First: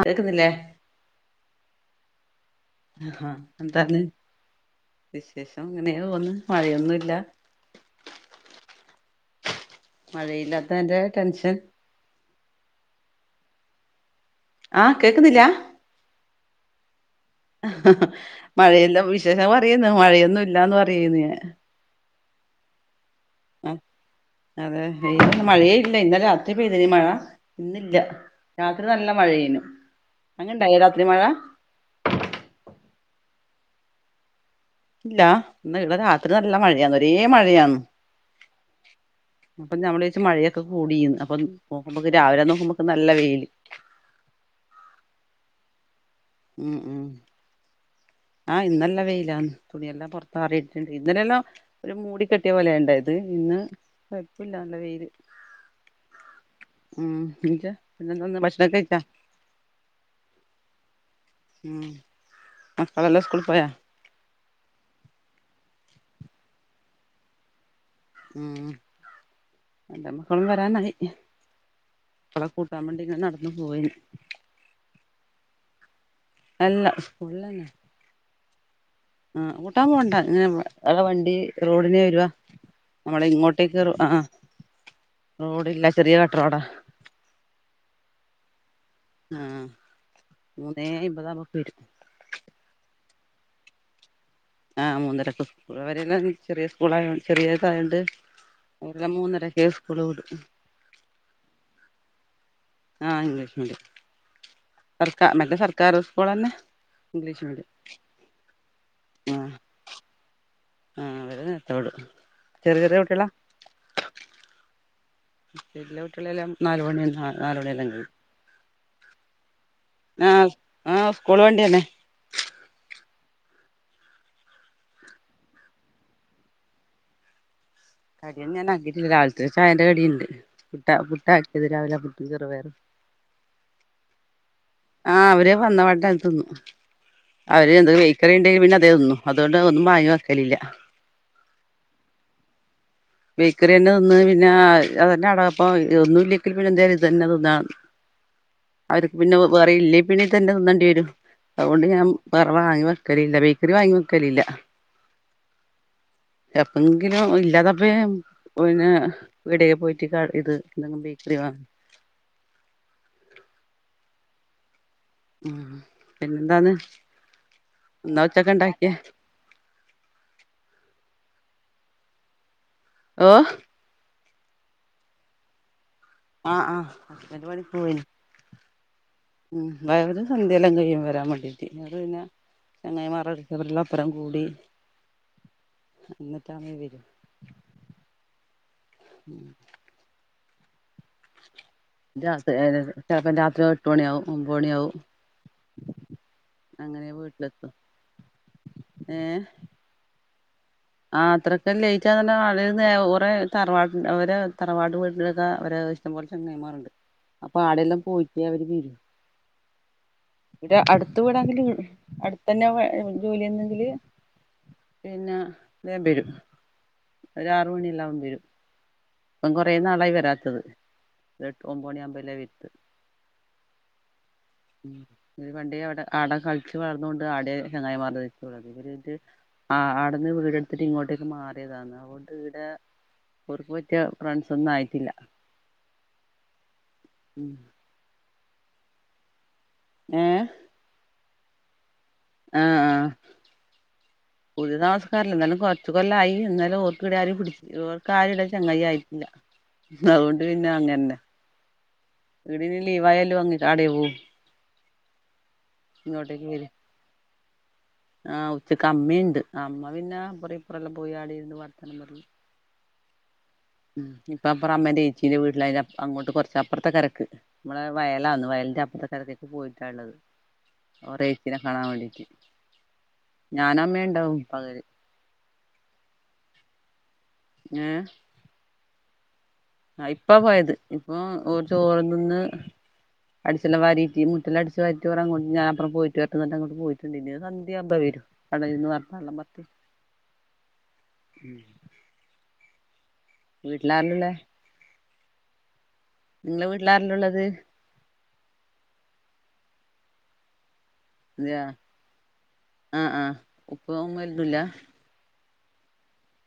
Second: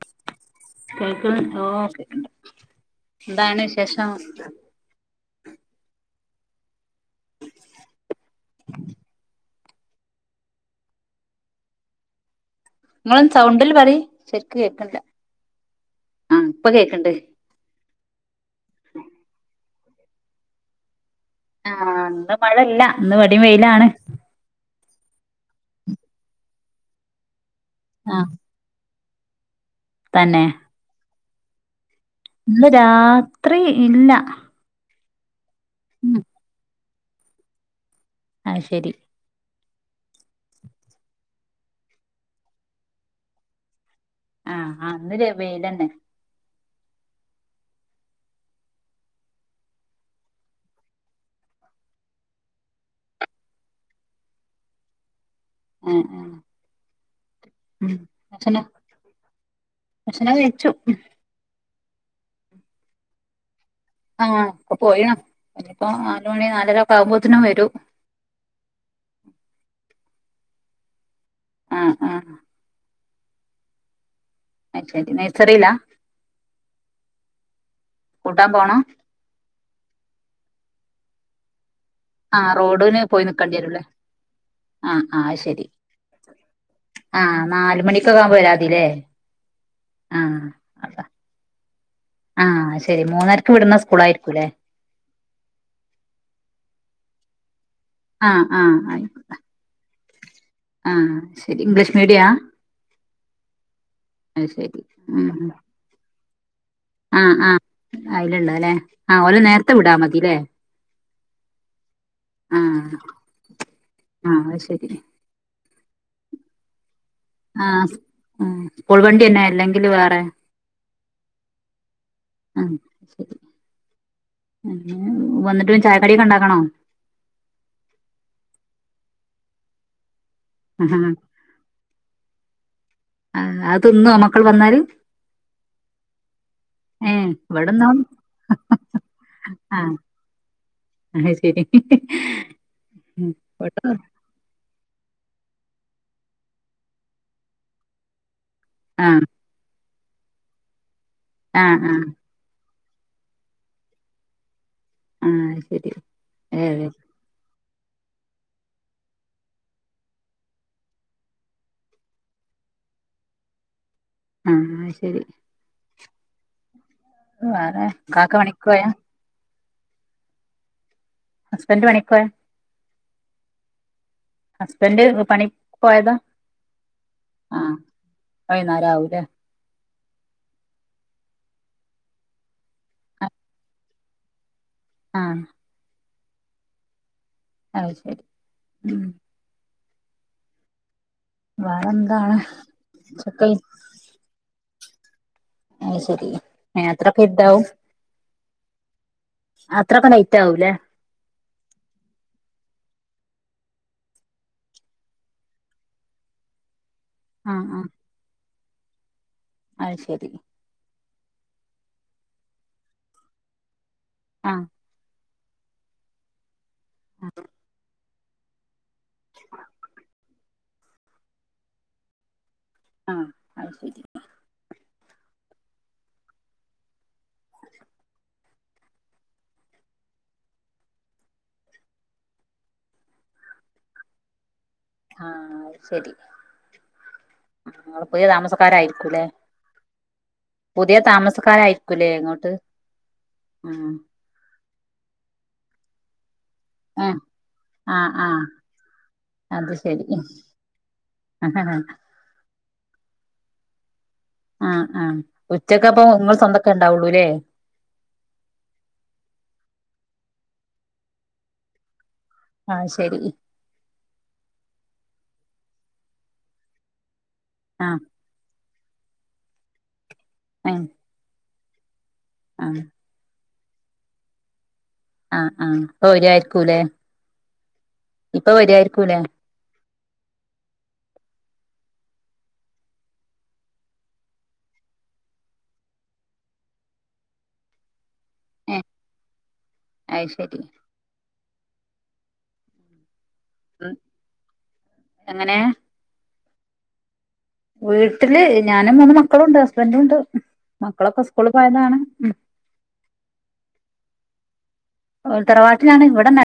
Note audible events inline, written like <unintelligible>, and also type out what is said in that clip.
ആകെക്കുന്നില്ലേ കേൾക്ക ഓഓെ എന്താണ് വിശേഷം വിശേഷം അങ്ങനെയ തോന്നന്ന് മഴയൊന്നുമല്ല മഴയില്ലാത്ത എന്റെ ടെൻഷൻ നിങ്ങളൊന്നുസൗണ്ടില് പറി ആഹ് കേക്കുന്നില്ല ആ ഇപ്പൊ കേക്കണ്ട് മഴയെല്ലാം വിശേഷം പറയുന്നു മഴയൊന്നും ഇല്ലാന്ന് പറയുന്നു ഞൻ ആഹ് അന്ന് മഴ ഇല്ല ന്ന് വടി വെയിലാണ് അതെ ന്നും മഴയ ഇല്ല ഇന്നാല രാത്രി പെയതിന് മഴ ഇന്നില്ല ആ രാത്രി നല്ല മഴയനു തന്നെ അങ്ങനെ ഉണ്ടായോരാത്രി മഴ ഇന്ന് രാത്രി ഇല്ല ഇല്ല ഇന്ന് ഇവിടെ ഉം രാത്രി നല്ല മഴയാന്ന് ഒരേ മഴയാണ് ആത് ശരി അപ്പം നമ്മ ചെച്ചച്ച് മഴയൊക്കെ കൂടിന്ന് അപ്പൊ നോക്കുമ്പോക്ക് രാവിലെ നോക്കുമ്പോക്ക് നല്ല വെയിയില് ആഹ് അന്നര വൽ തന്നെ ഉം ഉം ആഹ്ന്നല്ല വെയിലാന്ന് തുണിയെല്ലാം പുറത്തത്തറിയിട്ടുണ്ട് ഇന്നലെല്ലാം ഒരു മൂട കെട്ടിയ പോലെ ഉണ്ട ഇത് ഇന്ന് കൊഴപ്പില്ല നല്ല വെയില് ആഹ് ആഹ് ഉ പിന്നെന്ത ഒന്ന് ഭക്ഷണം കഴിച്ചാ ഭക്ഷണം കഴിച്ചു. ഹ്മ്മ്, മക്കളെല്ലാം സ്കൂളിൽ പോയാ ആഹ് ഇപ്പ പോയിണ്, ഇപ്പോ നാലുമണി നാലരക്കെ ആവുമ്പോത്തിനും വരും ഹ്മ്മ്, എന്റെ മക്കളും വരാനായി. ആഹ് ആഹ് മക്കളെ കൂട്ടാൻ വേണ്ടി ഞാൻ നടന്നു പോയി ആഹ് ശെരി നയ്സറിലാ അല്ല സ്‌ക്കൂള്ളന്നെ. കൂട്ടാൻ പോണം ആഹ്‌ കൂട്ടാൻ പോണ്ടാ ഈ ആടെ വണ്ടി റോഡിന് വെര് രുവാ ആഹ് റോഡിന് നമ്മള പോയി നിക്കേണ്ടി ഇങ്ങോട്ടേക്ക്‌ വരൂല്ലേ ആഹ്‌ ആഹ് ആഹ് ആഹ് അത് ശരി റോഡില്ല ചെറിയ കട്ടറോടാ ആഹ് നാല് മണിക്കൊക്കെ ആവുമ്പോ വരാ മതില്ലേ ആഹ് മൂന്നേ അയ്ബതാവുമ്പോക്കെ വരും. ആഹ് ശെരി മൂന്നരക്ക് വിട്ണ സ്കൂളായിരിക്കുംല്ലേ ആഹ് മൂന്നരക്ക് സ്കൂൾ വര്ണ ചെറിയ സ്കൂളായോണ്ട് ചെറിയതായോണ്ട് ആഹ് ആഹ് ആയി ഒലെ മൂന്നരക്കേ സ്കുള് വിടും. ആഹ് ശെരി ഇംഗ്ലീഷ് മീഡിയാ ആഹ് ഇംഗ്ലീഷ് മീഡിയാ അത് ശരി ഉം സർക്കാ ഉം മറ്റേ സർക്കാർ സ്കൂളന്നെ ആഹ് ഇംഗ്ലീഷ് ആഹ്‌ മീഡിയം അയ്ലന്നെല്ലെ ആഹ് ഓലെ നേരത്തെ വിടാ മതില്ലേ ആഹ്‌ അവരെ നേരത്തെ വിടും ചെറിയ ആഹ് ചെറിയ കുട്ടിയേളെ ആഹ് ശെരി. പിന്നല്ല കുട്ടിയേളെല്ലാം നാല് മണി നാലരയെല്ലാം ആഹ് കയ്യും ആഹ് സ്കൂൾ വണ്ടിന്നെ അല്ലങ്കില് വേറെ ആഹ് ആഹ് സ്കൂൾ വണ്ടിയന്നെ <inaudible> ആഹ്‌ ശെരി, പിന്നെ വന്ന്ട്ട് ചായക്കടിയൊക്കെ ഇണ്ടാക്കണോ കടിയൊന്നും ഞാൻ ആക്കിട്ടില്ല. രാവിൽത്തെ ചായന്റെ കടിണ്ട്, പുട്ട ആഹ് പുട്ട ആക്കിയത് രാവിലെ പുട്ടും ചെറുപയറും ആഹ് അത് തിന്നോ മക്കള് വന്നാല് ആഹ്‌ അവര് വന്നപാടന്നെ അത് തിന്നും. ഏഹ് അവര് എന്ത് ഇവിടെന്നും ബേയ്ക്കറി ഇണ്ടേൽ പിന്നെ അതേ തിന്നു അതുകണ്ട് ഒന്നും ആഹ് വാങ്ങി വെക്കലില്ല. അത് ശെരി <inaudible> ബേക്കറിയന്നെ തിന്ന് പിന്നെ അതന്നെ ആണാപ്പൊ ഒന്നും ഇല്ലെങ്കിൽ പിന്നെ ഇത് തന്നെ തിന്നാ. അവർക്ക് ആഹ് പിന്നെ വേറെയില്ലേ പിന്നെ ഇതന്നെ തിന്നേണ്ടിയരും ആഹ് അതുകൊണ്ട് ഞാൻ ആഹ് വേറെ വാങ്ങി വെക്കലില്ല ബേക്കറി വാങ്ങി വെക്കലില്ല. ആഹ് ശരി ഏഹ് എപ്പങ്കിലും ഇല്ലാതപ്പം ഞാൻ <unintelligible> പീടിയെ പോയിട്ട് ഇത് എന്തെങ്കിലും ബേക്കറി വാങ്ങും ആഹ് അത് ശെരി. ഹ്മ്മ് പിന്നെന്താന്ന്, വേറെ എന്താ കാക്ക ഉച്ചക്ക് പണിക്ക് പോയാ ഇണ്ടാക്കിയെ ഹസ്ബന്റ് പണിക്കോയാ ഓഹ് ഹസ്ബന്റ് പണിക്ക്‌ പോയതാ ആഹ്, ആഹ് ഹസ്ബന്റ് പണിക്ക്‌ പോയി. അഹ് വൈന്നാരാവൂല്ലേ ഹ്മ്മ് <unintelligible> സധ്യയെല്ലാം കയ്യും വരാൻ വാണ്ടീട്ട് അപ്പം പിന്നെ ചങ്ങായിമാരട്ത്ത് എല്ലാം ഒപ്പരം കൂടി ആഹ് എന്നിട്ടാണ് വര്യാ. അത് ശെരി, ഹ്മ്മ് <inaudible> വേറെന്താണ് രാത്രി ചെലപ്പം ഉച്ചക്ക് രാത്രി എട്ട് മണിയാവും ഒമ്പണിയാവും അത് ശെരി, ഏഹ് അത്രൊക്കെ ഇര്ട്ടാവും ഏഹ്‌ അത്രൊക്കെ ലൈറ്റാവൂല്ലേ ആഹ് അത്രക്കെ ലയിറ്റവോ ന്നാർഞാ ഓറെ തറവാട്ട അവരെ തറവാട് വീട്ടിലൊക്കെ അവരെ <unintelligible> ഇഷ്ടം പോലെ ചെങ്ങയമാർണ്ട് അപ്പൊ ആഹ് ആടെയെല്ലാം പോയിട്ടേ അവര് വെരു അഹ് ശരി ഇവിടെ അടുത്ത് വീടാണങ്കിൽ അടുത്ത തന്നെ ജോലിന്നെങ്കില് ആഹ് പിന്നെ ബേബേരും ഒരാറുമണില്ലാവും ബേരും ഇപ്പം കുറേ നാളായി വരാത്തത് എട്ട് ഒമ്പോ മണി ആമ്പല്ലേ വേരുത്ത് ആഹ് അത് ശെരി ഈ പണ്ടേയ അവിടെ ആട കളിച്ച് വളർന്നൊണ്ട് ആടെ ചെങ്ങായി മാർടെ നിക്കുള്ളത് ഇവര്ത് ആഹ് അടെന്ന് വീടടുത്തിട്ട് ഇങ്ങോട്ടേക്ക് മാറിയതാണ് അതൊണ്ട് ഇടെ ഓർക്ക്‌ - പറ്റിയ ഫ്രണ്ട്സ് ഒന്നും ആയി - ആഹ് ശെരി നിങ്ങള് പുയ താമസക്കാരായിരിക്കൂല്ലേ ഏഹ് പുതിയ താമസക്കാരയിരിക്കുല്ലേ ഇങ്ങോട്ട് ഉം പുതിയ താസ്കാരല്ല എന്നാലും കൊറച്ച് കൊല്ലായി എന്നാ- ല് ഏഹ് ഓർക്കിടെ ആരും പിടിച്ച് ആഹ് ഓർക്കാരും ആഹ് ഇടെ ചങ്ങായി ആയിരിക്കില്ല അത് ശരി അതുകൊണ്ട് പിന്നെ അങ്ങനന്നെ ആഹ് ഇടിന് ലീവായാലും അങ്ങിച്ചാടെ പോവും ആഹ് ആഹ് ഉച്ചക്കഅപ്പോ നിങ്ങൾ ഇങ്ങോട്ടേക്ക് സ്വന്തക്കെ വരും ഉണ്ടാവുള്ളൂല്ലേ ആഹ് ഉച്ചക്ക് അമ്മിണ്ട് അമ്മ പിന്നെ അപ്പരെ ഇപ്പറല്ലാം പോയി ആടിയിന്ന് വർത്തനം പറയും ആഹ് ശെരി ഉം ഇപ്പ അപ്പറ അമ്മേന്റെ എച്ചീന്റെ വീട്ടിലായ അങ്ങോട്ട് കുറച്ചപ്പുറത്തെ കിരക്ക് നമ്മളെ ആഹ് വയലാന്നു വയലിന്റെ അപ്പറതരത്തേക്ക് പോയിട്ടാള്ളത് ആഹ് ഒരെ ഏച്ചിനെ കാണൻ വേണ്ടിട്ട് ആഹ് ഞാനഅമ്മണ്ടാവും പകല് ആഹ് ആഹ് ഇപ്പവെരിയരിക്കൂല്ലെ ഞ്ഞെ ഇപ്പ വെരുവായിരിക്കൂല്ലേ ആഹ് ഇപ്പാ പോയത് ഇപ്പോ ഒര് ചോറും തിന്ന് അടിച്ചൊം വരിയിട്ട് മുറ്റല്ലാം അടിച്ച് വരിട്ട്ഒരാങ്ങോണ്ട് ഞാപ്പറം പോയിട്ട് വേറെട്ടെന്ന് പറഞ്ഞിട്ട് അങ്ങോട്ട് പോയിട്ടുണ്ട് ഇനി സന്ധ്യ ആവുമ്പം വരും അടെയിരുന്ന് വർത്താനം എലാം പറഞ്ഞഇട്ട് ഐ ശെരി ഉം ഉം വീട്ടിരില്ലള്ളെ എങ്ങനെ നിങ്ങളെ വീട്ടിലാരില്ലാം ഒള്ളത് വീട്ടില് ഞാനും മൂന്ന് മക്കളുണ്ട് ഹസ്ബന്റും ഉണ്ട് മക്കളൊക്കെ സ്കൂ- അതയാ ആഹ് ആഹ് ഉപ്പോ ഉമ്മ ഒന്നില്ല ഒര് തറവാട്ടിലാണ് ഇവിടെ നാ -